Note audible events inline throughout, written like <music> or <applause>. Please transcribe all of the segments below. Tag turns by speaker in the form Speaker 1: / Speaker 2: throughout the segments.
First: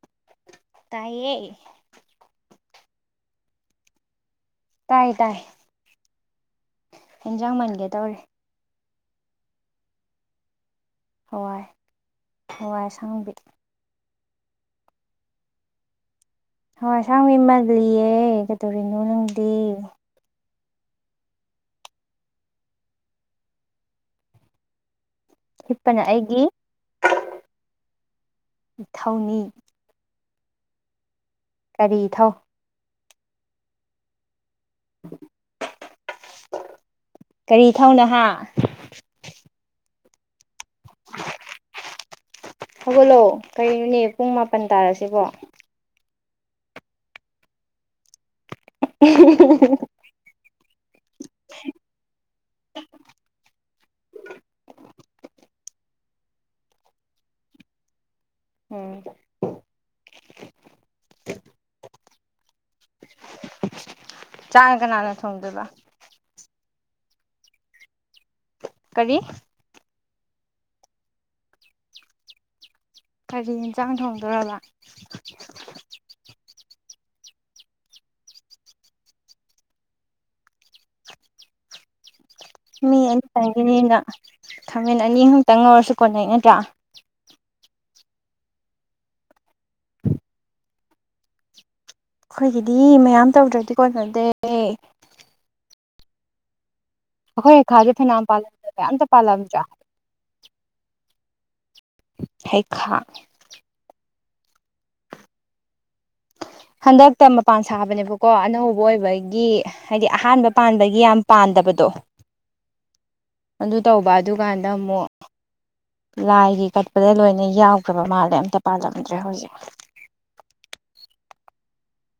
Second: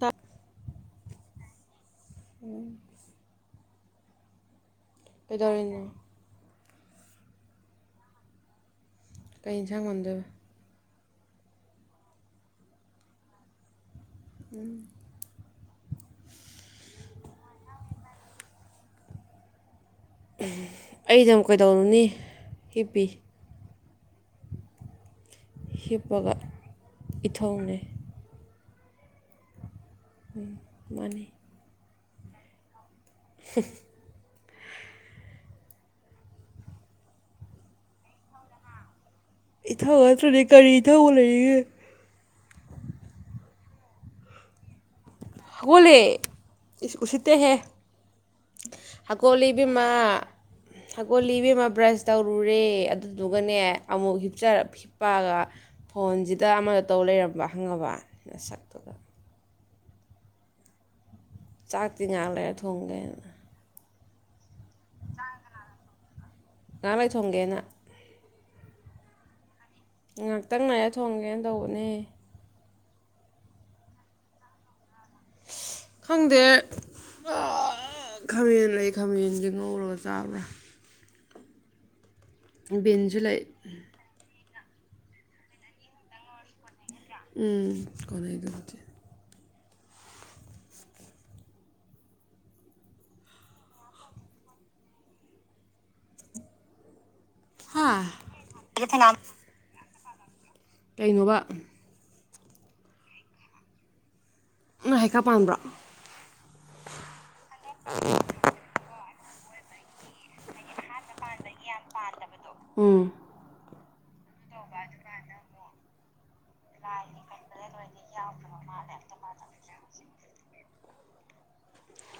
Speaker 1: ꯇ
Speaker 2: ꯇꯥꯏꯌꯦꯌꯦ
Speaker 1: ꯀꯩꯗꯧꯔꯤꯅꯣ
Speaker 2: ꯍꯦꯟꯖꯥꯡ ꯃꯟꯒꯦ ꯇꯧꯔꯤ
Speaker 1: ꯀꯩ ꯌꯦꯟꯁꯥꯡ ꯃꯟꯗꯣꯏꯕ
Speaker 2: ꯍꯋꯥꯏ ꯍꯋꯥꯏ ꯑꯁꯥꯡꯕꯤ
Speaker 1: ꯎꯝ
Speaker 2: ꯍꯋꯥꯏꯁꯥꯡꯕꯤ ꯃꯥꯜꯂꯤꯌꯦ ꯀꯩꯗꯧꯔꯤꯅꯣ ꯅꯡꯗꯤ
Speaker 1: ꯑꯩꯗꯨꯝ ꯀꯩꯗꯧꯔꯨꯅꯤ ꯍꯤꯞꯄꯤ
Speaker 2: ꯍꯤꯞꯄꯅ
Speaker 1: ꯍꯤꯞꯄꯒ
Speaker 2: ꯑꯩꯒꯤ
Speaker 1: ꯏꯊꯧꯅꯦ
Speaker 2: ꯅꯊꯧꯅꯤ
Speaker 1: ꯎꯝ ꯃꯥꯅꯤ
Speaker 2: ꯀꯔꯤ ꯏꯊꯧ
Speaker 1: ꯍꯝ
Speaker 2: <inaudible> ꯀꯔꯤ ꯊꯧꯅꯍꯥ
Speaker 1: <unintelligible> ꯀꯔꯤ ꯏꯊꯧꯕꯨ ꯂꯩꯔꯤ
Speaker 2: ꯍꯧꯒꯜꯂꯣ ꯀꯩꯅꯣꯅꯦ ꯄꯨꯡ ꯃꯥꯄꯟ ꯇꯥꯔꯁꯤꯕꯣ
Speaker 1: ꯒꯣꯂꯦ ꯏ ꯎ ꯎꯆꯁꯤꯇꯩ ꯍꯦ ꯍꯀꯣꯜ ꯂꯤꯕꯤꯃ ꯍꯀꯣꯜ ꯂꯤꯕꯤꯃ ꯕ꯭ꯔꯁ ꯇꯧꯔꯨꯔꯦ ꯑꯗꯨꯗꯨꯒꯅꯦ ꯑꯃꯨꯛꯤꯞ ꯍꯤꯞꯄꯒ ꯐꯣꯟꯁꯤꯗ ꯑꯃ ꯇꯧ ꯂꯩꯔꯕ꯭ꯔ ꯍꯪꯉꯕ ꯁꯛꯇꯗ
Speaker 2: ꯎꯝ
Speaker 1: ꯆꯥꯛ ꯇꯤꯡꯉꯥ ꯂꯩꯔ ꯊꯣꯡꯒꯦꯅ
Speaker 2: ꯆꯥꯥꯡ ꯀꯅꯥꯅ ꯊꯗꯨꯂ
Speaker 1: ꯉꯥꯡ ꯂꯩ ꯊꯣꯡꯒꯦꯅ
Speaker 2: ꯀꯔꯤ
Speaker 1: ꯉꯥꯏꯍꯥꯛꯇꯪ ꯉꯥꯏ ꯊꯣꯡꯒꯦꯅ ꯇꯧꯕꯅꯦ
Speaker 2: ꯀꯔꯤ ꯌꯦꯟꯁꯥꯡ ꯊꯣꯡꯗꯔꯕ
Speaker 1: ꯈꯪꯗꯦ ꯄꯨ ꯈꯥꯃꯦꯟ ꯂꯩ ꯈꯥꯃꯦꯟꯁꯦ ꯉꯧꯔꯣꯒ ꯆꯥꯕ꯭ꯔꯥ
Speaker 2: ꯃꯤ
Speaker 1: ꯕꯤꯟꯁꯨ ꯂꯩ
Speaker 2: ꯇꯪꯦꯅꯤꯅ ꯈꯥꯃꯦꯟ ꯑꯅꯤ ꯑꯨꯛꯇꯪ ꯉꯧꯔꯁꯨ ꯀꯣꯟꯅꯩ ꯅꯠꯇ꯭ꯔꯥ
Speaker 1: ꯎꯝ ꯀꯅꯥꯏꯗꯗꯤꯦ
Speaker 2: ꯑꯩꯈꯣꯏꯒꯤꯗꯤ ꯃꯌꯥꯝ ꯇꯧꯗ꯭ꯔꯗꯤ ꯀꯣꯟꯅꯗꯦ ꯑꯩꯈꯣꯏ
Speaker 1: ꯍꯥ
Speaker 2: ꯈꯥꯗꯦ ꯐꯅꯥꯥꯂꯝ ꯀ ꯑꯇ ꯄꯥꯜꯂꯝꯖꯥ <unintelligible>
Speaker 1: ꯀꯩꯅꯣꯕ
Speaker 2: ꯍꯩꯈꯥ
Speaker 1: ꯅ ꯍꯥꯏꯀꯥ ꯄꯥꯟꯕ꯭ꯔꯥ
Speaker 2: ꯍꯟꯗꯛꯇ ꯃꯄꯥꯟ ꯁꯥꯕꯅꯦꯕꯀꯣ ꯑꯅꯧꯕ ꯑꯣꯏꯕ ꯑꯩ ꯒꯤ ꯍꯥꯏꯗꯤ ꯑꯍꯥꯟꯕ ꯄꯥꯟꯕꯒꯤ ꯌꯥꯝ ꯄꯥꯟꯗꯕꯗꯣ
Speaker 1: ꯎꯝ
Speaker 2: ꯑꯗꯨ ꯇꯧꯕ ꯑꯗꯨꯀꯥꯟꯗ ꯑꯃꯨꯛ ꯂꯥꯏꯒꯤ ꯀꯠꯄꯗ ꯂꯣꯏꯅ ꯌꯥꯎꯈ꯭ꯔꯕ ꯃꯥꯜꯂꯦ ꯑꯝꯇ ꯄꯥꯜꯂꯝꯗ꯭ꯔꯦ ꯍꯧꯖꯤꯛ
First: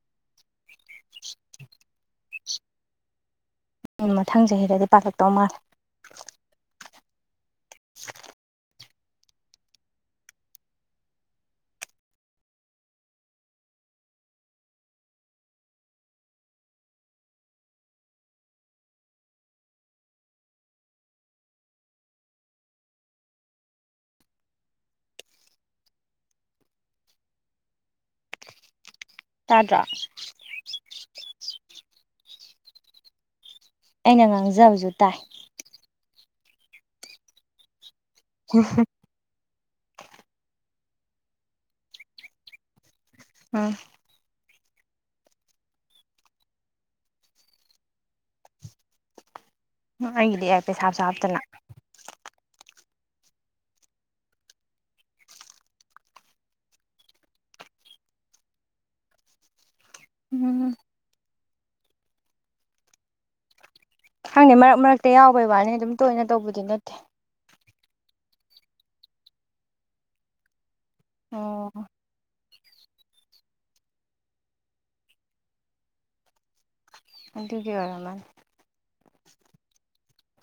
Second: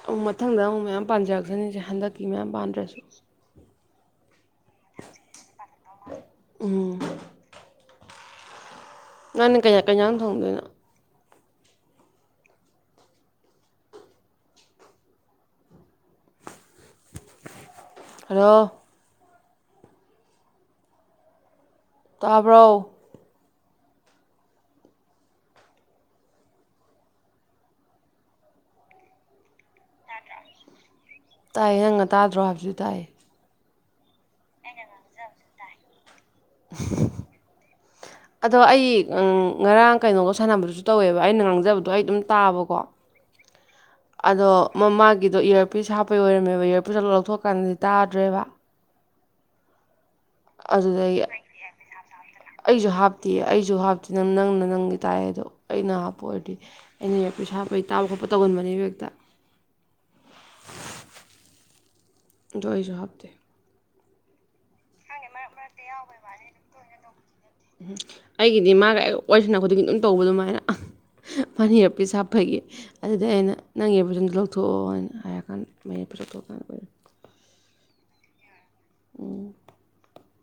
Speaker 1: ꯑꯃꯨ ꯃꯊꯪꯗ ꯑꯃꯨꯛ ꯃꯌꯥꯝ ꯄꯥꯟꯖꯔꯛꯁꯅꯤꯁꯦ ꯍꯟꯗꯛꯀꯤ ꯃꯌꯥꯝ ꯄꯥꯟꯗ꯭ꯔꯁꯨ
Speaker 2: ꯎꯝ ꯃꯊꯪ ꯆꯍꯤꯗꯗꯤ ꯄꯥꯈꯛꯇꯧ ꯃꯥꯜꯂꯦ
Speaker 1: ꯎꯝ
Speaker 2: <unintelligible>
Speaker 1: ꯅꯪꯅ ꯀꯩꯌꯥ ꯀꯩꯌꯥꯅ ꯊꯣꯡꯗꯣꯏꯅꯣ ꯔ ꯇꯥꯕ꯭ꯔꯣ
Speaker 2: ꯇꯥꯗ꯭ꯔꯥ
Speaker 1: ꯇꯥꯏꯌꯦ ꯑꯪ ꯇꯥꯗ꯭ꯔꯣ ꯍꯥꯏꯕꯁꯨ ꯇꯥꯏ
Speaker 2: ꯑꯩꯅ ꯉꯥꯡꯖꯕꯁꯨ ꯇꯥꯏ
Speaker 1: <unintelligible> ꯑꯗꯣ ꯑꯩ ꯉꯔꯥꯡ ꯀꯩꯅꯣꯒ ꯁꯥꯟꯅꯕꯗꯨꯁꯨ ꯇꯧꯋꯦꯕ ꯑꯩꯅ ꯉꯥꯡꯖꯕꯗꯣ ꯑꯩ ꯑꯗꯨꯝ ꯇꯥꯕꯀꯣ
Speaker 2: ꯑꯥ
Speaker 1: ꯑꯗꯣ ꯃꯃꯥꯒꯤꯗꯣ ꯏꯌꯔꯄꯤꯁ ꯍꯥꯞꯄꯩ ꯑꯣꯏꯔꯝꯃꯦꯕ ꯏꯌꯔꯄꯤꯁ ꯑꯗꯨ ꯂꯧꯊꯣꯛꯀꯥꯟꯗꯗꯤ ꯇꯥꯗ꯭ꯔꯦꯕ
Speaker 2: ꯎꯝ ꯑꯩꯒꯤꯗꯤ ꯑꯦꯔ ꯄꯤꯁ ꯍꯥꯞꯁꯨ ꯍꯥꯞꯇꯅ
Speaker 1: ꯑꯩꯖꯨ ꯍꯥꯞꯇꯤꯌꯦ ꯑꯩꯖꯨ ꯍꯥꯞꯇꯦ ꯅꯪ ꯅꯪꯅ ꯅꯪꯒꯤ ꯇꯥꯏ ꯑꯗꯣ ꯑꯩꯅ ꯍꯥꯞꯄ ꯑꯣꯏꯔꯗꯤ ꯑꯩꯅ ꯏꯔꯄꯤꯁ ꯍꯥꯞꯄꯩ ꯇꯥꯕ ꯈꯣꯠꯄ ꯇꯧꯒꯟꯕꯅꯦꯕ ꯍꯦꯛꯇ
Speaker 2: ꯎꯝ
Speaker 1: ꯗꯣ ꯑꯩꯖꯨ ꯍꯥꯞꯇꯦ
Speaker 2: ꯈꯪꯗꯦ ꯃꯥꯔꯝ ꯃꯔꯛꯇ ꯌꯥꯎꯕꯩ ꯋꯥꯅꯦ ꯑꯗꯨꯝ ꯇꯣꯏꯅ ꯇꯧꯕꯗꯤ ꯅꯠꯇꯦ
Speaker 1: ꯎꯝ ꯑꯩꯒꯤꯗꯤ ꯃꯥꯒ ꯍꯦꯛ ꯋꯥꯔꯤꯁꯥꯟꯅ ꯈꯨꯗꯤꯡꯒꯤ ꯑꯗꯨꯝ ꯇꯧꯕ ꯑꯗꯨꯃꯥꯏꯅ ꯃꯅꯥ
Speaker 2: ꯑꯣ
Speaker 1: ꯏꯔꯄꯤꯁ ꯍꯥꯞꯄꯒꯤ ꯑꯗꯨꯗꯩ ꯑꯩꯅ ꯅꯪꯒꯤꯏꯌꯔꯄꯤꯁꯗꯣ ꯑꯝ ꯂꯧꯊꯣꯛꯑꯣ ꯅ ꯍꯥꯏꯅ ꯍꯥꯏꯔ ꯀꯥꯟꯗ ꯃꯌꯦꯛꯦꯞꯄ ꯂꯧꯊꯣꯛꯑꯀꯥꯟꯗ ꯑꯣꯏꯔꯦ
Speaker 2: ꯑꯗꯨꯒꯤ ꯑꯣꯏꯔꯝꯃꯥꯅꯤ
Speaker 1: ꯎꯝ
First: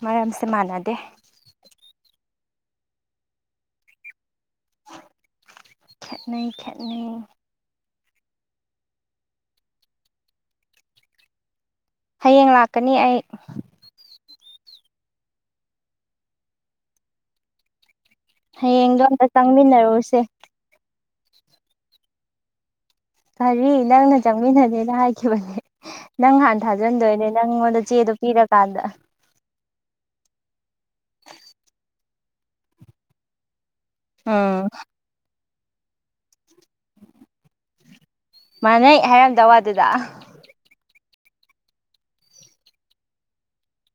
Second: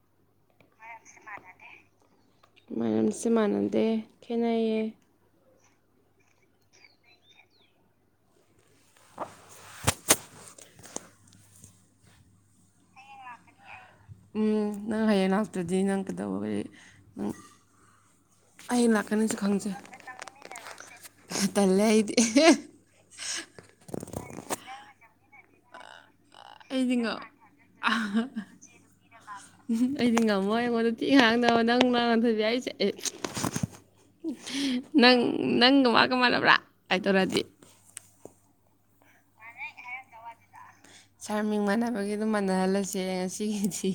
Speaker 2: ꯃꯔꯝꯁ ꯁꯦ ꯃꯥꯟꯅꯗꯦ
Speaker 1: ꯃꯔꯝꯁꯦ ꯃꯥꯟꯅꯗꯦ ꯈꯦꯅꯩꯌꯦ
Speaker 2: ꯈꯦꯠꯅꯩ ꯈꯦꯠꯅꯩ ꯍꯌꯦꯡ ꯂꯥꯛꯀꯅꯤ ꯑꯩ
Speaker 1: ꯎꯝ ꯅꯪ ꯍꯌꯦꯡ ꯂꯥꯛꯇ꯭ꯔꯗꯤ ꯅꯪ ꯀꯩꯗꯧꯕꯩ
Speaker 2: ꯍꯌꯦꯡꯗꯣ ꯑꯝꯇ ꯆꯪꯃꯤꯟꯅꯔꯨꯁꯦ
Speaker 1: ꯇꯜꯂꯦ ꯑꯩꯗꯤ ꯑ ꯦꯍꯦ
Speaker 2: ꯀꯦꯕꯜ <unintelligible> ꯅꯪ ꯍꯟꯅ
Speaker 1: ꯑꯩꯗꯤ ꯉꯝ
Speaker 2: ꯊꯥꯖꯟꯗꯣꯏꯅꯦ ꯅꯪꯉꯣꯟꯗ ꯆꯦꯗꯣ ꯄꯤꯔꯀꯥꯟꯗ
Speaker 1: ꯑꯩꯗꯤ ꯉꯝꯃꯣꯏ ꯑꯩꯉꯣꯟꯗ ꯊꯤ ꯉꯥꯡꯅꯕ ꯅꯪꯂꯥ ꯋꯥꯟꯊꯣꯏꯕꯤ ꯍꯥꯏꯁꯦ ꯅꯪ ꯅꯪꯒ ꯃꯥꯒ ꯃꯥꯟꯅꯕ꯭ꯔꯥ ꯀꯥꯏ ꯇꯧꯔꯗꯤ
Speaker 2: ꯃꯥꯅꯩ ꯍꯥꯏꯔꯝꯗꯧꯕ ꯑꯗꯨꯗ
Speaker 1: ꯁꯔ ꯃꯤꯡ ꯃꯥꯟꯅꯕꯒꯤ ꯑꯗꯨꯝ ꯃꯥꯟꯅꯍꯜꯂꯖꯦ ꯉꯁꯤꯒꯤꯗꯤ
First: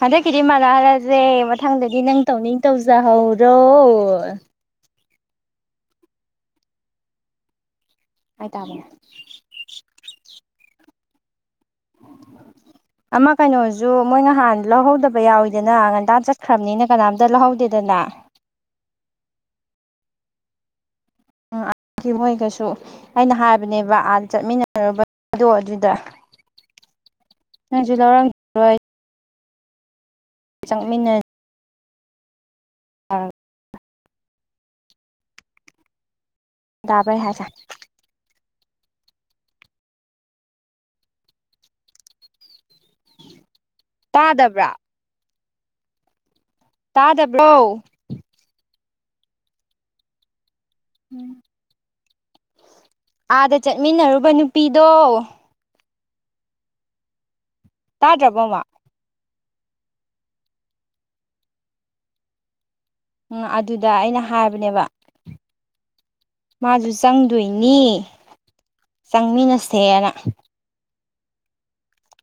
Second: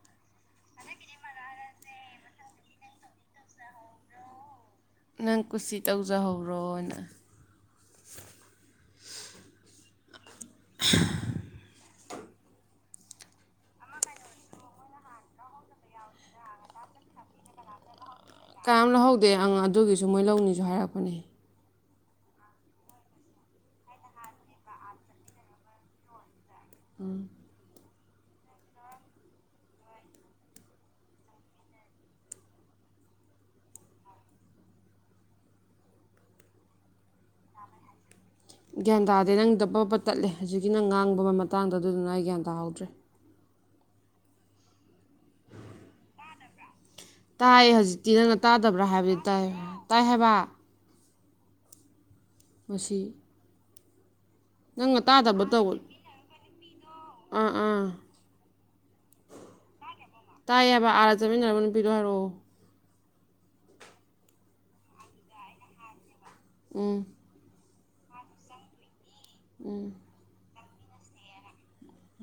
Speaker 2: ꯍꯟꯗꯛꯀꯤꯗꯤ ꯃꯥꯟꯅꯍꯜꯂꯖꯦ ꯃꯊꯪꯗꯗꯤ ꯅꯪ ꯇꯧꯅꯤꯡ ꯇꯧꯖꯍꯧꯔꯣ
Speaker 1: ꯅꯪ ꯀꯨꯁꯤ ꯇꯧꯖꯍꯧꯔꯣꯅ
Speaker 2: ꯍꯥꯏ ꯇꯥꯕꯅꯦ
Speaker 1: <unintelligible>
Speaker 2: ꯑꯃ ꯀꯩꯅꯣꯖꯨ ꯃꯣꯏ ꯅꯍꯥꯟ ꯂꯧꯍꯧꯗꯕ ꯌꯥꯎꯋꯤꯗꯅ ꯉꯟꯇꯥ ꯆꯠꯈ꯭ꯔꯕꯅꯤꯅ ꯀꯅꯥꯝꯇ ꯂꯧꯍꯧꯗꯦꯗꯅ
Speaker 1: ꯗꯨ ꯃꯣꯏ ꯂꯧꯅꯤꯖꯨ ꯍꯥꯏꯔꯛꯄꯅꯦ
Speaker 2: ꯃꯣꯏꯀꯩꯁꯨ ꯑꯩꯅ ꯍꯥꯏꯕꯅꯦꯕ ꯑꯥ ꯆꯠꯃꯤꯟꯅꯔꯨꯕꯗꯣ ꯑꯗꯨꯗ
Speaker 1: ꯎꯝ
Speaker 2: ꯅꯪꯖꯨ ꯂꯧꯎꯔꯝ ꯔꯣꯏ ꯆꯪꯃꯤꯟꯅ ꯑꯥ ꯇꯥꯕꯔꯥ ꯑꯩ ꯍꯥꯏꯁꯦ
Speaker 1: ꯒ꯭ꯌꯥꯟ ꯇꯥꯗꯦ ꯅꯪꯒꯤꯗꯣ ꯕꯕꯠ ꯇꯠꯂꯦ ꯍꯧꯖꯤꯛꯀꯤ ꯅꯪ ꯉꯥꯡꯕ ꯃꯇꯥꯡꯗꯣ ꯑꯗꯨꯗꯨꯅ ꯑꯩ ꯒ꯭ꯌꯥꯟ ꯇꯥꯍꯧꯗ꯭ꯔꯦ
Speaker 2: ꯇꯥꯗꯕ꯭ꯔꯥ
Speaker 1: ꯇꯥꯏ
Speaker 2: ꯇꯥꯗꯕ꯭ꯔꯣ
Speaker 1: ꯍꯧꯖꯤꯛꯇꯤ ꯅꯪꯅ ꯇꯥꯗꯕ꯭ꯔꯥ ꯍꯥꯏꯕꯗꯨ ꯇꯥꯏ ꯇꯥꯏ ꯍꯥꯏꯕ
Speaker 2: ꯎꯝ
Speaker 1: ꯃꯁꯤ
Speaker 2: ꯆꯠꯃꯤꯟꯅꯔꯨ ꯕ ꯅꯨꯄꯤꯗꯣ
Speaker 1: ꯌꯥ ꯐ ꯃꯤꯅꯣ <inaudible>
Speaker 2: ꯇꯥ ꯗꯔꯥꯕꯣꯕꯥ
Speaker 1: ꯇꯥꯏꯌꯦꯕ ꯑꯥꯗ ꯆꯠꯃꯤꯟꯅꯕ ꯅꯨꯄꯤꯗꯣ ꯍꯥꯏꯔꯛꯑꯣ
Speaker 2: ꯎ ꯑꯗꯨꯗ ꯑꯩꯅ ꯍꯥꯏꯕꯅꯦꯕ ꯃꯥꯖꯨ
Speaker 1: ꯎꯝ
Speaker 2: ꯆꯪꯗꯨꯏꯅꯤ ꯅꯤ ꯆꯪꯃꯤꯟꯅꯁꯦꯅ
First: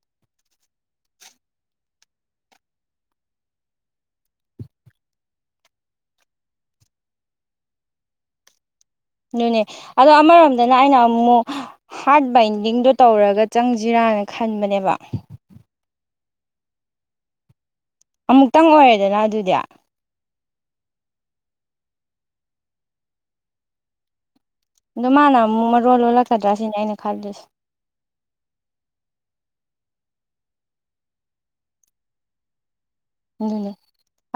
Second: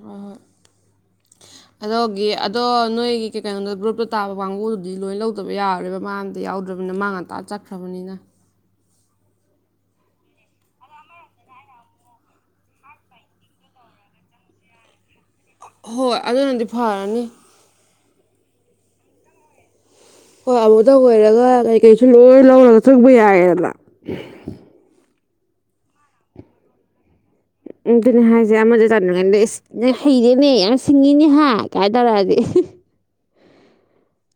Speaker 1: ꯍꯣꯏ ꯍꯣꯏ ꯑꯗꯨꯒꯤ ꯑꯗꯣ ꯅꯣꯏꯒꯤ ꯀꯩ ꯀꯩꯅꯣꯗ ꯒ꯭ꯔꯨꯞꯇ ꯇꯥꯕ ꯀꯥꯡꯕꯨꯗꯨꯗꯤ ꯂꯣꯏ ꯂꯧꯗꯕ ꯌꯥꯔꯥ ꯔꯣꯏꯕ ꯃꯥ ꯑꯝꯇ ꯌꯥꯎꯗ꯭ꯔꯕꯅꯤꯅ ꯃꯥ ꯉꯥꯟꯇꯥ ꯆꯠꯈ꯭ꯔꯕꯅꯤꯅ
Speaker 2: ꯑꯗꯨꯅꯦ ꯑꯗꯣ ꯑꯃꯔꯣꯝꯗꯅ ꯑꯩꯅ ꯑꯃꯨꯛ ꯍꯥꯔꯠ ꯕꯥꯏꯟꯗꯤꯡꯗꯣ ꯇꯧꯔꯒ ꯆꯪꯁꯤꯔꯅ ꯈꯟꯕꯅꯦꯕ
Speaker 1: ꯍꯣꯏ ꯑꯗꯨꯅꯗꯤ ꯐꯔꯅꯤ
Speaker 2: ꯑꯃꯨꯛꯇꯪ ꯑꯣꯏꯔꯦꯗꯅ ꯑꯗꯨꯗꯤ
Speaker 1: ꯍꯣꯏ ꯑꯃꯨꯇ ꯑꯣꯏꯔꯒ ꯀꯩꯀꯩꯁꯨ ꯂꯣꯏ ꯂꯧꯔꯒ ꯆꯪꯕ ꯌꯥꯔꯦꯗꯅ
Speaker 2: ꯑꯗꯣ ꯃꯥꯅ ꯑꯃꯨꯛ ꯃꯔꯣꯟ ꯂꯣꯜꯂꯛꯀꯗ꯭ꯔꯥ ꯁꯤꯅꯦ ꯑꯩꯅ ꯈꯜꯂꯁꯦ
Speaker 1: ꯎ ꯑꯗꯨꯅꯦ ꯍꯥꯏꯁꯦ ꯑꯃꯗ ꯆꯥꯅꯤꯡꯉꯗ <inaudible> ꯍꯩꯔꯦꯅꯦ ꯌꯥꯝ ꯁꯤꯡꯉꯤꯅꯦ ꯍꯥꯏ ꯀꯥꯏꯅ ꯇꯧꯔꯛꯑꯗꯤ
Speaker 2: ꯅꯦ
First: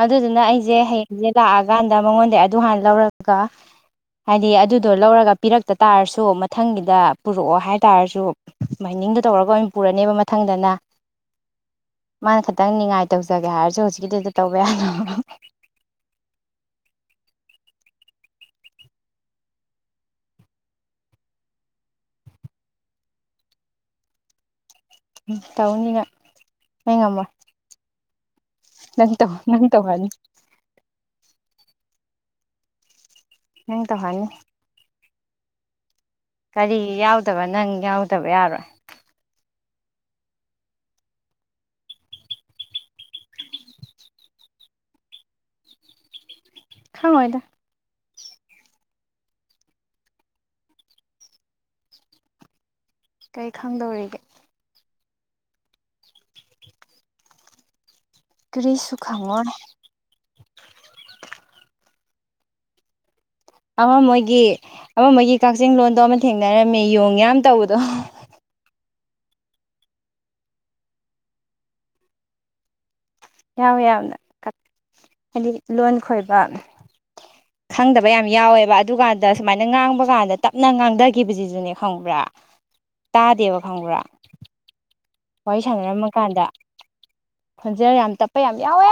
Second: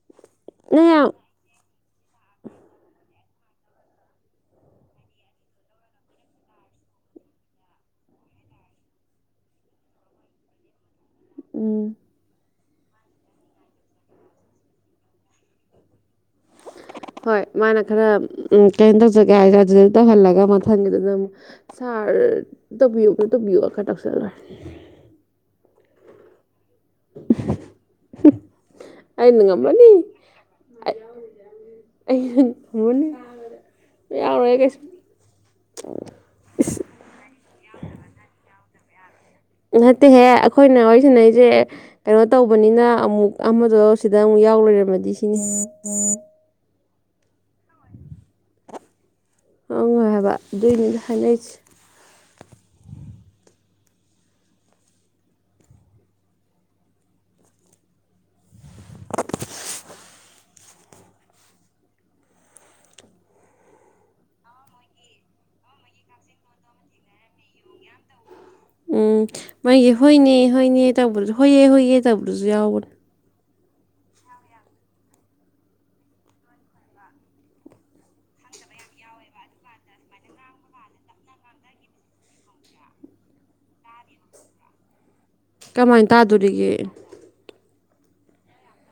Speaker 2: ꯑꯗꯨꯗꯨꯅ ꯑꯩꯁꯦ
Speaker 1: ꯅꯪ ꯌꯥꯝ
Speaker 2: ꯍꯌꯦꯡꯁꯦ ꯂꯥꯛꯑꯒꯦ ꯀꯥꯟꯗ ꯃꯉꯣꯟꯗ ꯑꯗꯨ ꯍꯥꯟꯅ ꯂꯧꯔꯒ ꯍꯥꯏꯗꯤ ꯑꯗꯨꯗꯣ ꯂꯧꯔꯒ ꯄꯤꯔꯛꯇ ꯇꯥꯔꯁꯨ ꯃꯊꯪꯒꯤꯗ ꯄꯨꯔꯛꯑꯣ ꯍꯥꯏꯇꯥꯔꯁꯨ <unintelligible> ꯗꯣ ꯇꯧꯔꯒ ꯑꯣꯏꯅ ꯄꯨꯔꯅꯦꯕ ꯃꯊꯪꯗꯅ
Speaker 1: ꯎꯝ
Speaker 2: ꯃꯥꯅ ꯈꯤꯇꯪ ꯅꯤꯉꯥꯏ ꯇꯧꯖꯒꯦ ꯍꯥꯏꯔꯦ ꯍꯣ ꯍꯧꯖꯤꯛꯀꯤꯗꯤꯗ ꯇꯧꯕ ꯌꯥꯅꯨ
Speaker 1: ꯍꯣꯏ ꯃꯥꯅ ꯈꯔ ꯀꯩꯅꯣ ꯇꯧꯖꯒꯦ ꯍꯥꯏꯁꯔꯦ ꯑꯗꯨꯗ ꯇꯧꯍꯜꯂꯒ ꯃꯊꯪꯒꯤꯗꯨꯅ ꯑꯃꯨꯛ ꯁꯥꯔ ꯇꯧꯕꯤꯌꯨꯣ ꯇꯧꯕꯤꯌꯨ ꯈꯔ ꯇꯧꯁꯤꯂꯔꯦ
Speaker 2: ꯇꯥꯎꯟꯅ ꯍꯉꯃ
Speaker 1: <inaudible> ꯑꯅꯤꯡ ꯉꯝꯕꯅꯤ ꯑ ꯑ ꯐꯃꯣꯅꯤ
Speaker 2: ꯍ ꯇꯍꯥꯏ
Speaker 1: ꯑ
Speaker 2: ꯀꯔꯤ ꯌꯥꯎꯗꯕ ꯅꯪ ꯌꯥꯎꯗꯕ ꯌꯥꯔꯣꯏ
Speaker 1: ꯅꯠꯇꯦꯍꯦ ꯑꯩꯈꯣꯏꯅ ꯋꯥꯔꯤ ꯁꯅꯩꯁꯦ ꯀꯩꯅꯣ ꯇꯧꯕꯅꯤꯅ ꯑꯃꯨꯛ ꯑꯃꯗꯣ ꯁꯤꯗ ꯑꯃꯨꯛ ꯌꯥꯎ ꯂꯣꯏꯔꯝꯃꯗꯤ ꯁꯤꯅꯤ
Speaker 2: ꯈꯥꯉꯣꯏꯗ
Speaker 1: ꯍꯪꯉꯣꯏ ꯍꯥꯏꯕ ꯑꯗꯨꯏ ꯃꯤꯅꯤꯠ ꯍꯥꯏꯅꯩꯁꯦ
Speaker 2: ꯀꯔꯤ ꯈꯪꯗꯧꯔꯤꯒꯦ <inaudible> ꯀꯔꯤꯁꯨꯨ ꯈꯥ ꯃꯣꯣꯔ ꯑꯃ ꯃꯣꯏꯒꯤ ꯑꯃ ꯃꯣꯏꯒꯤ ꯀꯛꯆꯤꯡ ꯂꯣꯗꯣ ꯑꯃ ꯊꯦꯡꯅꯔꯝꯃꯤ ꯌꯣꯡ ꯌꯥꯝ ꯇꯧꯕꯗꯣ
Speaker 1: ꯎꯝ ꯃꯥꯒꯤ ꯍꯣꯏꯅꯦ ꯍꯣꯏꯅꯦ ꯇꯧꯕꯗꯁꯨ ꯍꯣꯏꯑꯦ ꯍꯣꯏꯏꯌꯦꯦ ꯇꯧꯕꯗꯁꯨ ꯌꯥꯎꯕꯅꯦ
Speaker 2: ꯌꯥꯎꯋꯦ ꯌꯥꯝꯅ ꯍꯥꯏꯗꯤ ꯂꯣꯟ ꯈꯣꯏꯕ ꯈꯪꯗꯕ ꯌꯥꯝ ꯌꯥꯎꯋꯦꯕ ꯑꯗꯨꯀꯥꯟꯗ ꯁꯨꯃꯥꯏꯅ ꯉꯥꯡꯕ ꯀꯥꯟꯗ ꯇꯞꯅ ꯉꯥꯡꯊꯈꯤꯕꯁꯤꯁꯨꯅꯦ ꯈꯪꯕ꯭ꯔꯥ ꯇꯥꯗꯦꯕ ꯈꯪꯕ꯭ꯔꯥ ꯋꯥꯔꯤ
Speaker 1: ꯀꯃꯥꯏꯅ ꯇꯥꯗꯣꯔꯤꯒꯦ
Speaker 2: ꯐꯣꯟꯖꯦꯜ ꯌꯥꯝ ꯇꯞꯄ ꯌꯥꯝ ꯌꯥꯎꯋꯦ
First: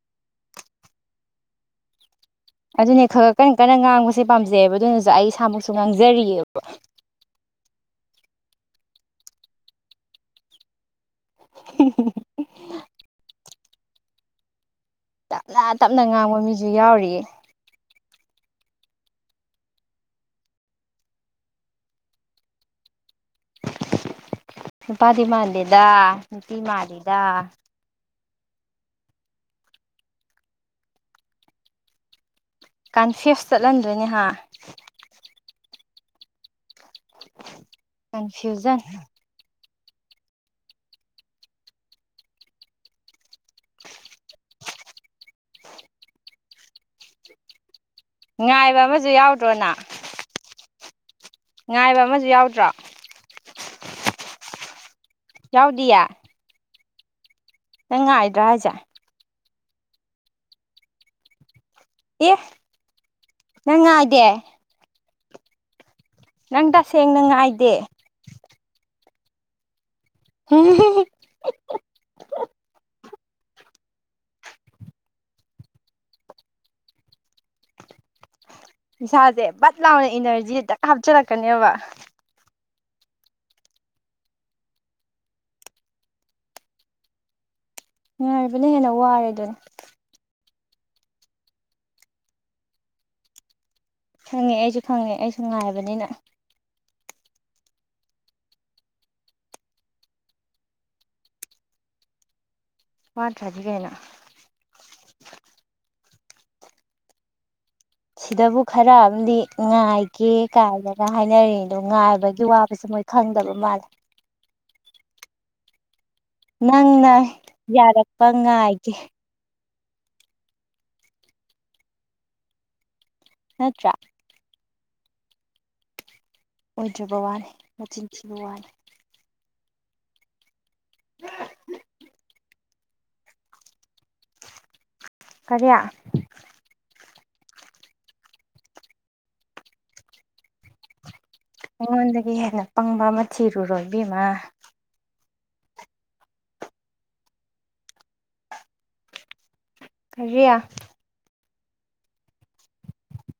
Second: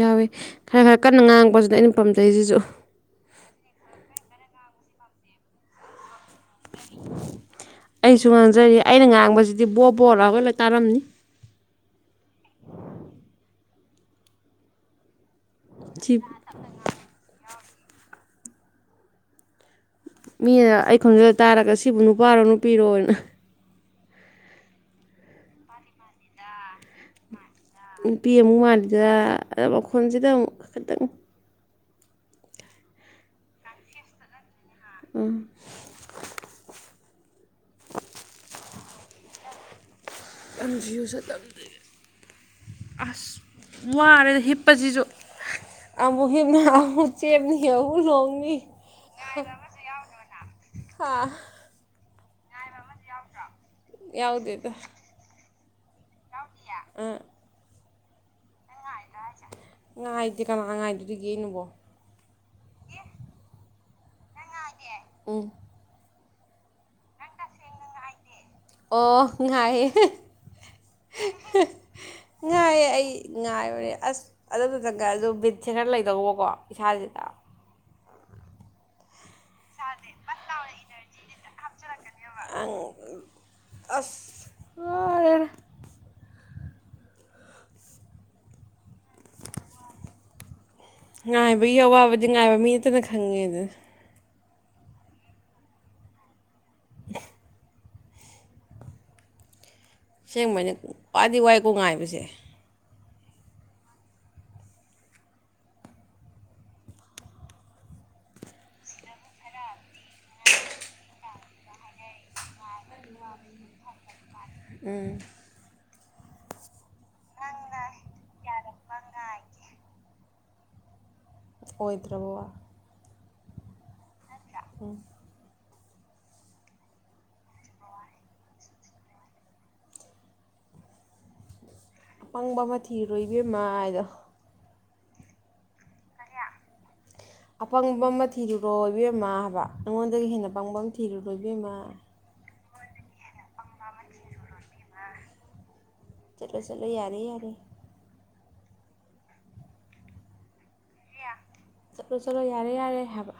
Speaker 1: ꯌꯥꯎꯋꯤ ꯈꯔ ꯈꯔ ꯀꯟꯅ ꯉꯥꯡꯕꯁꯤꯁꯤꯗ ꯑꯩꯅ ꯇꯖꯁꯨ
Speaker 2: ꯑꯗꯨꯅꯦ ꯈꯔ ꯀꯟꯅ ꯀꯟꯅ ꯉꯥꯡꯕꯁꯦ ꯄꯥꯝꯖꯩꯑꯕ ꯑꯗꯨꯅꯁꯨ ꯑꯩ ꯏꯁꯥꯃꯛꯁꯨ ꯉꯥꯡꯖꯔꯤꯑꯕ
Speaker 1: ꯑꯩꯁꯨ ꯉꯥꯡꯖꯔꯤ ꯑꯩꯅ ꯉꯥꯡꯕꯁꯤꯗꯤ ꯕꯣꯕꯣꯔꯣꯔ ꯍꯣꯏꯂ ꯇꯥꯔꯝꯅꯤ
Speaker 2: <inaudible> ꯇꯞꯅ ꯇꯞꯅ
Speaker 1: ꯁꯤ
Speaker 2: ꯉꯥꯡꯕ ꯃꯤꯁꯨ ꯌꯥꯎꯔꯤꯌꯦ
Speaker 1: ꯃꯤꯅ ꯑꯩ ꯈꯪꯖꯕ ꯇꯥꯔꯒ ꯁꯤꯕꯨ ꯅꯨꯄꯥꯔꯣ ꯅꯨꯄꯤꯔꯣ ꯑꯣꯏꯅ
Speaker 2: ꯅꯨꯄꯥꯗꯤ ꯃꯥꯥꯟꯜꯂꯤꯦꯗ ꯅꯨꯄꯤ ꯃꯥꯜꯂꯤꯦꯗ
Speaker 1: ꯅꯨꯄꯤ ꯑꯃꯨꯛ ꯃꯥꯜꯂꯤꯗꯨꯗ ꯑ ꯃꯈꯣꯟꯁꯤꯗ ꯑꯃꯨꯛ ꯈꯤꯇꯪ
Speaker 2: ꯀꯟꯐ꯭ꯌꯨꯁ ꯆꯠꯍꯟꯗ꯭ꯔꯣꯏꯅꯦꯍ
Speaker 1: ꯎꯝ
Speaker 2: ꯀꯟꯐ꯭ꯌꯨꯖꯟ
Speaker 1: ꯇꯁꯤꯨ ꯑꯁ ꯋꯥꯔꯦ ꯍꯤꯞꯄꯁꯤꯁꯨ ꯑꯃꯨꯛ ꯍꯤꯞꯅ ꯑꯃꯨꯛ ꯆꯦꯅ ꯍꯎꯨ
Speaker 2: ꯉꯥꯏꯕ ꯑꯃꯁꯨ ꯌꯥꯎꯗ꯭ꯔꯣꯅ
Speaker 1: ꯑꯥ
Speaker 2: ꯉꯥꯏꯕ ꯑꯃꯁꯨ ꯌꯥꯎꯗ꯭ꯔꯥ
Speaker 1: ꯌꯥꯎꯗꯗ
Speaker 2: ꯌꯥꯎꯗꯌꯥ
Speaker 1: ꯎꯝ
Speaker 2: ꯅꯪꯥꯏ ꯔꯥꯖꯥ
Speaker 1: ꯉꯥꯏꯗꯤꯦ ꯀꯅꯥ ꯉꯥꯏꯗꯨꯗꯤ ꯌꯦꯦ ꯅꯕꯣ
Speaker 2: ꯑꯦ ꯅꯪ ꯏꯗꯦ
Speaker 1: ꯎꯝ
Speaker 2: ꯅꯪ ꯇꯁꯦꯡꯅꯉꯥꯏꯗꯦ
Speaker 1: ꯑꯣ ꯉꯥꯏ ꯉꯏ ꯑꯩ ꯉꯥꯏꯕꯅꯦ ꯑꯁ ꯑꯗꯨꯝꯇꯇꯪꯒ ꯑꯗꯨ ꯕꯤꯠꯁꯦ ꯈꯔ ꯂꯩꯗꯧꯕꯀꯣ ꯏꯁꯥꯁꯤꯗ
Speaker 2: ꯁꯥ ꯦ ꯕꯠ ꯂꯥꯎꯅ ꯏꯅꯔꯖꯤ ꯍꯦꯛꯇꯛ ꯍꯥꯞꯆꯤꯂꯛꯀꯅꯦꯕ
Speaker 1: ꯑꯅ
Speaker 2: ꯉꯉꯥꯏꯕꯅ ꯍꯦꯟꯅ ꯋꯥꯔꯦ ꯑꯗꯨꯅ
Speaker 1: ꯉꯥꯏꯕꯒꯤ ꯑꯋꯥꯕꯗꯤ ꯉꯥꯏꯕ ꯃꯤ ꯅꯠꯇꯅ ꯈꯪꯉꯦꯗ
Speaker 2: ꯈꯪꯉꯦ ꯑꯩꯁꯨ ꯈꯪꯉꯦ ꯑꯩꯁꯨ ꯉꯥꯏꯕꯅꯤꯅ
Speaker 1: <inaudible> ꯁꯦꯡꯕꯅꯤ ꯈ꯭ꯋꯥꯏꯗꯤ ꯋꯥꯏ ꯀꯣ ꯉꯥꯏꯕꯁꯦ
Speaker 2: ꯃꯥꯟ꯭ꯔꯥꯖꯤꯒ ꯍ ꯁꯤꯗꯕꯨ ꯈꯔ ꯑꯃꯗꯤ ꯉꯥꯏꯒꯦ ꯀꯥꯏꯗꯒ ꯍꯥꯏꯅꯔꯤ ꯑꯗꯣ ꯉꯥꯏꯕꯒꯤ ꯋꯥꯕꯁꯦ ꯃꯣꯏ ꯈꯪꯗꯕ ꯃꯥꯜꯂꯦ
Speaker 1: ꯎꯝ
Speaker 2: ꯅꯪꯅ ꯌꯥꯔꯛꯄ ꯉꯥꯏꯒꯦ
Speaker 1: ꯑꯣꯏꯗ꯭ꯔꯕꯕ
Speaker 2: ꯍꯠꯇ꯭ꯔ
Speaker 1: ꯎꯝ
Speaker 2: ꯎꯖꯕꯕꯥꯅꯤ ꯆꯤꯡꯆꯤꯕꯕꯥꯅꯤ
Speaker 1: ꯑꯄꯪꯕ ꯑꯃꯊꯤꯔꯣꯏꯕꯤꯃ ꯑꯗꯣ
Speaker 2: ꯀꯔꯤꯌꯥ
Speaker 1: ꯑꯄꯪꯕ ꯑꯃ ꯊꯤꯔꯨꯔꯣ ꯏꯕꯦꯝꯃ ꯍꯥꯏꯕ ꯑꯩꯉꯣꯟꯗꯒꯤ ꯍꯦꯟꯅ ꯑꯄꯪꯕ ꯑꯃ ꯊꯤꯔꯨꯔ
Speaker 2: ꯎꯗꯗꯒꯤ ꯍꯂ ꯄꯪꯕ ꯃꯊꯤꯔꯨꯔꯣꯏꯕꯤꯃ
Speaker 1: ꯆꯂꯣ ꯆꯂꯣ ꯌꯥꯔꯦ ꯌꯥꯔꯦ
Speaker 2: ꯀꯔꯤꯌꯥ
Speaker 1: ꯆꯠꯂꯣ ꯆꯠꯂꯣ ꯌꯥꯔꯦ ꯌꯥꯔꯦ ꯍꯥꯏꯕ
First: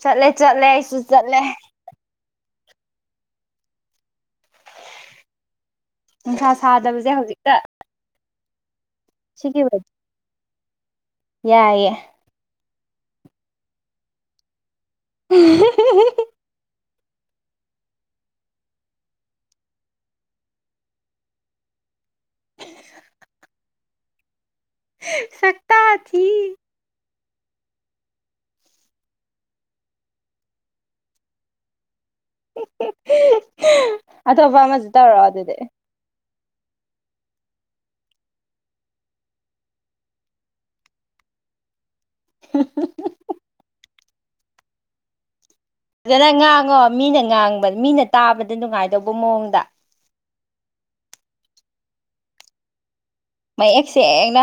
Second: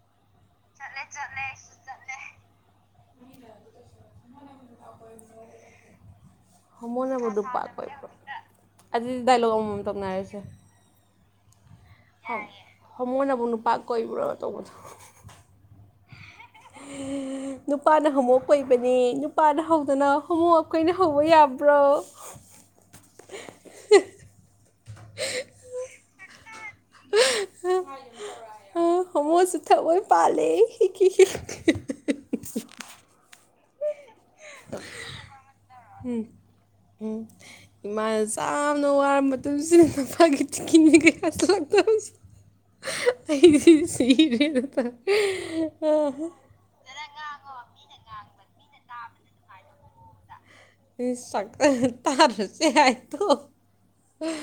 Speaker 2: ꯆꯂꯦ ꯆꯂꯦꯁꯨ ꯆꯂꯦ
Speaker 1: <unintelligible>
Speaker 2: ꯅꯨꯡꯁꯥ ꯁꯥꯗꯕꯁꯦ
Speaker 1: ꯍꯣꯃꯣꯅꯕꯨ
Speaker 2: ꯍꯧꯖꯤꯛꯇ
Speaker 1: ꯅꯨꯄꯥ ꯀꯣꯏꯕ꯭ꯔꯣ ꯑꯗꯨꯗꯤ ꯗꯥꯏꯂꯣꯛ ꯑꯃꯃꯝ ꯇꯧꯅꯔꯁꯦ
Speaker 2: ꯌꯥꯏꯑꯌꯦ
Speaker 1: ꯍ ꯍꯃꯣꯏꯅꯕꯨ ꯅꯨꯄꯥ ꯀꯣꯏꯕ꯭ꯔꯣ ꯇꯧꯕꯗꯣ
Speaker 2: ꯑꯦ ꯍꯦ ꯍꯦ
Speaker 1: ꯅꯨꯄꯥꯅ ꯍꯣꯃꯣꯛꯞ ꯀꯣꯏꯕꯅꯤ ꯅꯨꯄꯥꯅ ꯍꯧꯗꯅ ꯍꯣꯃꯣꯛ ꯑꯩꯈꯣꯏꯅ ꯍꯧꯕ ꯌꯥꯕ꯭ꯔꯣ
Speaker 2: <unintelligible>
Speaker 1: <inaudible>
Speaker 2: ꯁꯛꯇꯥ ꯊ <unintelligible>
Speaker 1: ꯎ ꯍꯃꯣꯁꯨ ꯊꯑꯣꯏ ꯄꯥꯜꯂꯦ
Speaker 2: <inaudible> ꯑꯇꯣꯞꯄ ꯑꯃꯁꯨ ꯇꯧꯔꯣ ꯑꯗꯨꯗꯤ
Speaker 1: ꯎ ꯏꯃꯥꯅ ꯌꯥꯝꯅ ꯋꯥꯔꯕ ꯃꯇꯝꯁꯤꯗ ꯅꯨꯄꯥꯒꯤ ꯇꯤꯀꯤꯅꯤ ꯀꯌꯥ ꯁꯧ
Speaker 2: <inaudible>
Speaker 1: ꯁꯤꯕꯅꯠꯇ
Speaker 2: ꯐꯖꯅ ꯉꯥꯡꯉꯣ ꯃꯤꯅ ꯉꯥꯡꯕ ꯃꯤꯅ ꯇꯥꯕꯗ ꯅꯨꯡꯉꯥꯏꯇ ꯗꯕꯨ ꯃꯨꯗ
Speaker 1: ꯁ ꯇꯥꯔꯁꯦ ꯍꯥꯏ
Speaker 2: ꯃꯌꯦꯛꯁꯦ ꯑꯩꯅ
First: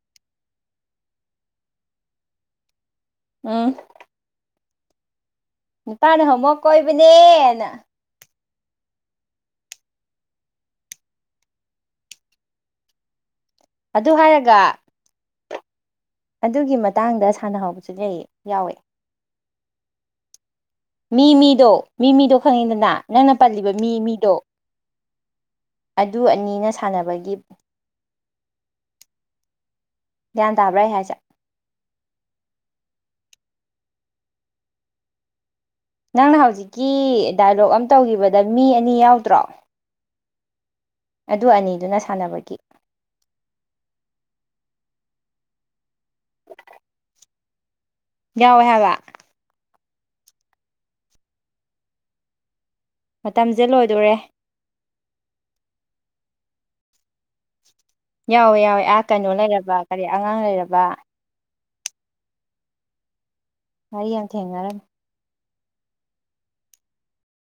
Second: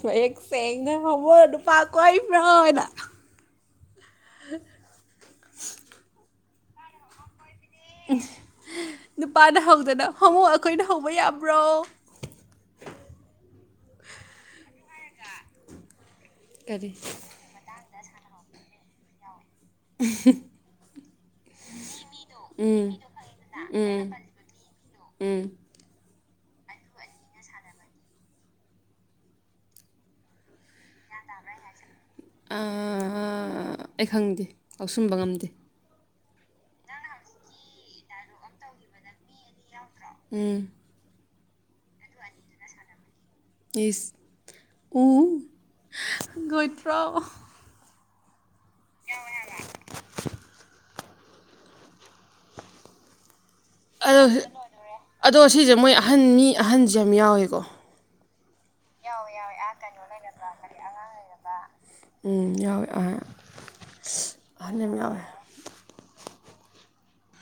Speaker 1: ꯁꯨ ꯍꯌꯦꯛ ꯁꯦꯡꯅ ꯍꯃꯣ ꯅꯨꯄꯥ ꯀꯕ꯭ꯔꯥꯅ
Speaker 2: ꯎꯝ
Speaker 1: ꯍ
Speaker 2: ꯅꯨꯄꯥꯅ ꯍꯣꯃꯣ ꯀꯣꯏꯕꯅꯦꯅ
Speaker 1: ꯅꯨꯄꯥꯅ ꯍꯧꯗꯅ ꯍꯣꯃꯛ ꯑꯩꯈꯣꯏꯅ ꯍꯧꯕ ꯌꯥꯕ꯭ꯔꯣ
Speaker 2: ꯑꯗꯨ ꯍꯥꯏꯔꯒ ꯑꯗꯨꯒꯤ
Speaker 1: ꯀꯔꯤ
Speaker 2: ꯃꯇꯥꯡꯗ ꯁꯥꯟꯅꯍꯧꯕꯁꯨ ꯂꯩ ꯌꯥꯎꯋꯦ
Speaker 1: <inaudible>
Speaker 2: ꯃꯤꯃꯤꯗꯣ ꯃꯤ ꯃꯤꯗꯣ ꯈꯪꯉꯤꯗꯅ ꯅꯪꯅ ꯄꯜꯂꯤꯕ ꯃꯤ ꯃꯤꯗꯣ
Speaker 1: ꯎꯝ
Speaker 2: ꯑꯗꯨ ꯑꯅꯤꯅ ꯁꯥꯟꯅꯕꯒꯤ ꯒ꯭ꯌꯥꯟ ꯇꯥꯕ꯭ꯔꯥ ꯑꯩ ꯍꯥꯏꯁꯠ
Speaker 1: ꯑꯩ ꯈꯪꯗꯦ ꯂꯧꯥꯎꯁꯟꯕ ꯉꯝꯗꯦ
Speaker 2: ꯅꯪꯅ ꯍꯧꯖꯤꯛꯀꯤ ꯗꯥꯏꯂꯣꯛ ꯑꯃ ꯇꯧꯈꯤꯕꯗ ꯃꯤ ꯑꯅꯤ ꯌꯥꯎꯗ꯭ꯔꯣ
Speaker 1: ꯎꯝ
Speaker 2: ꯑꯗꯨ ꯑꯅꯤꯗꯨꯅ ꯁꯥꯟꯅꯕꯒꯤ
Speaker 1: ꯁ ꯎ ꯣꯏꯇ꯭ꯔꯣ
Speaker 2: ꯌꯥꯋ ꯍꯥꯏꯕ ꯃꯇꯝꯁꯦ ꯂꯣꯏꯗꯣꯔꯦ
Speaker 1: ꯑꯗꯣ ꯑꯗꯣ ꯁꯤꯁꯦ ꯃꯣꯏ ꯑꯍꯟ ꯃꯤ ꯑꯍꯟꯁ ꯌꯥꯝ ꯌꯥꯎꯏꯀꯣ
Speaker 2: ꯌꯥꯎꯋꯦ ꯌꯥꯎꯋꯦ ꯑꯥ ꯀꯩꯅꯣ ꯂꯩꯔꯕ ꯀꯔꯤ ꯑꯉꯥꯡ ꯂꯩꯔꯕ
Speaker 1: ꯎꯝ ꯌꯥꯎꯋꯍ
Speaker 2: ꯃꯔꯤ ꯌꯥꯝ ꯊꯦꯡꯅꯔꯝ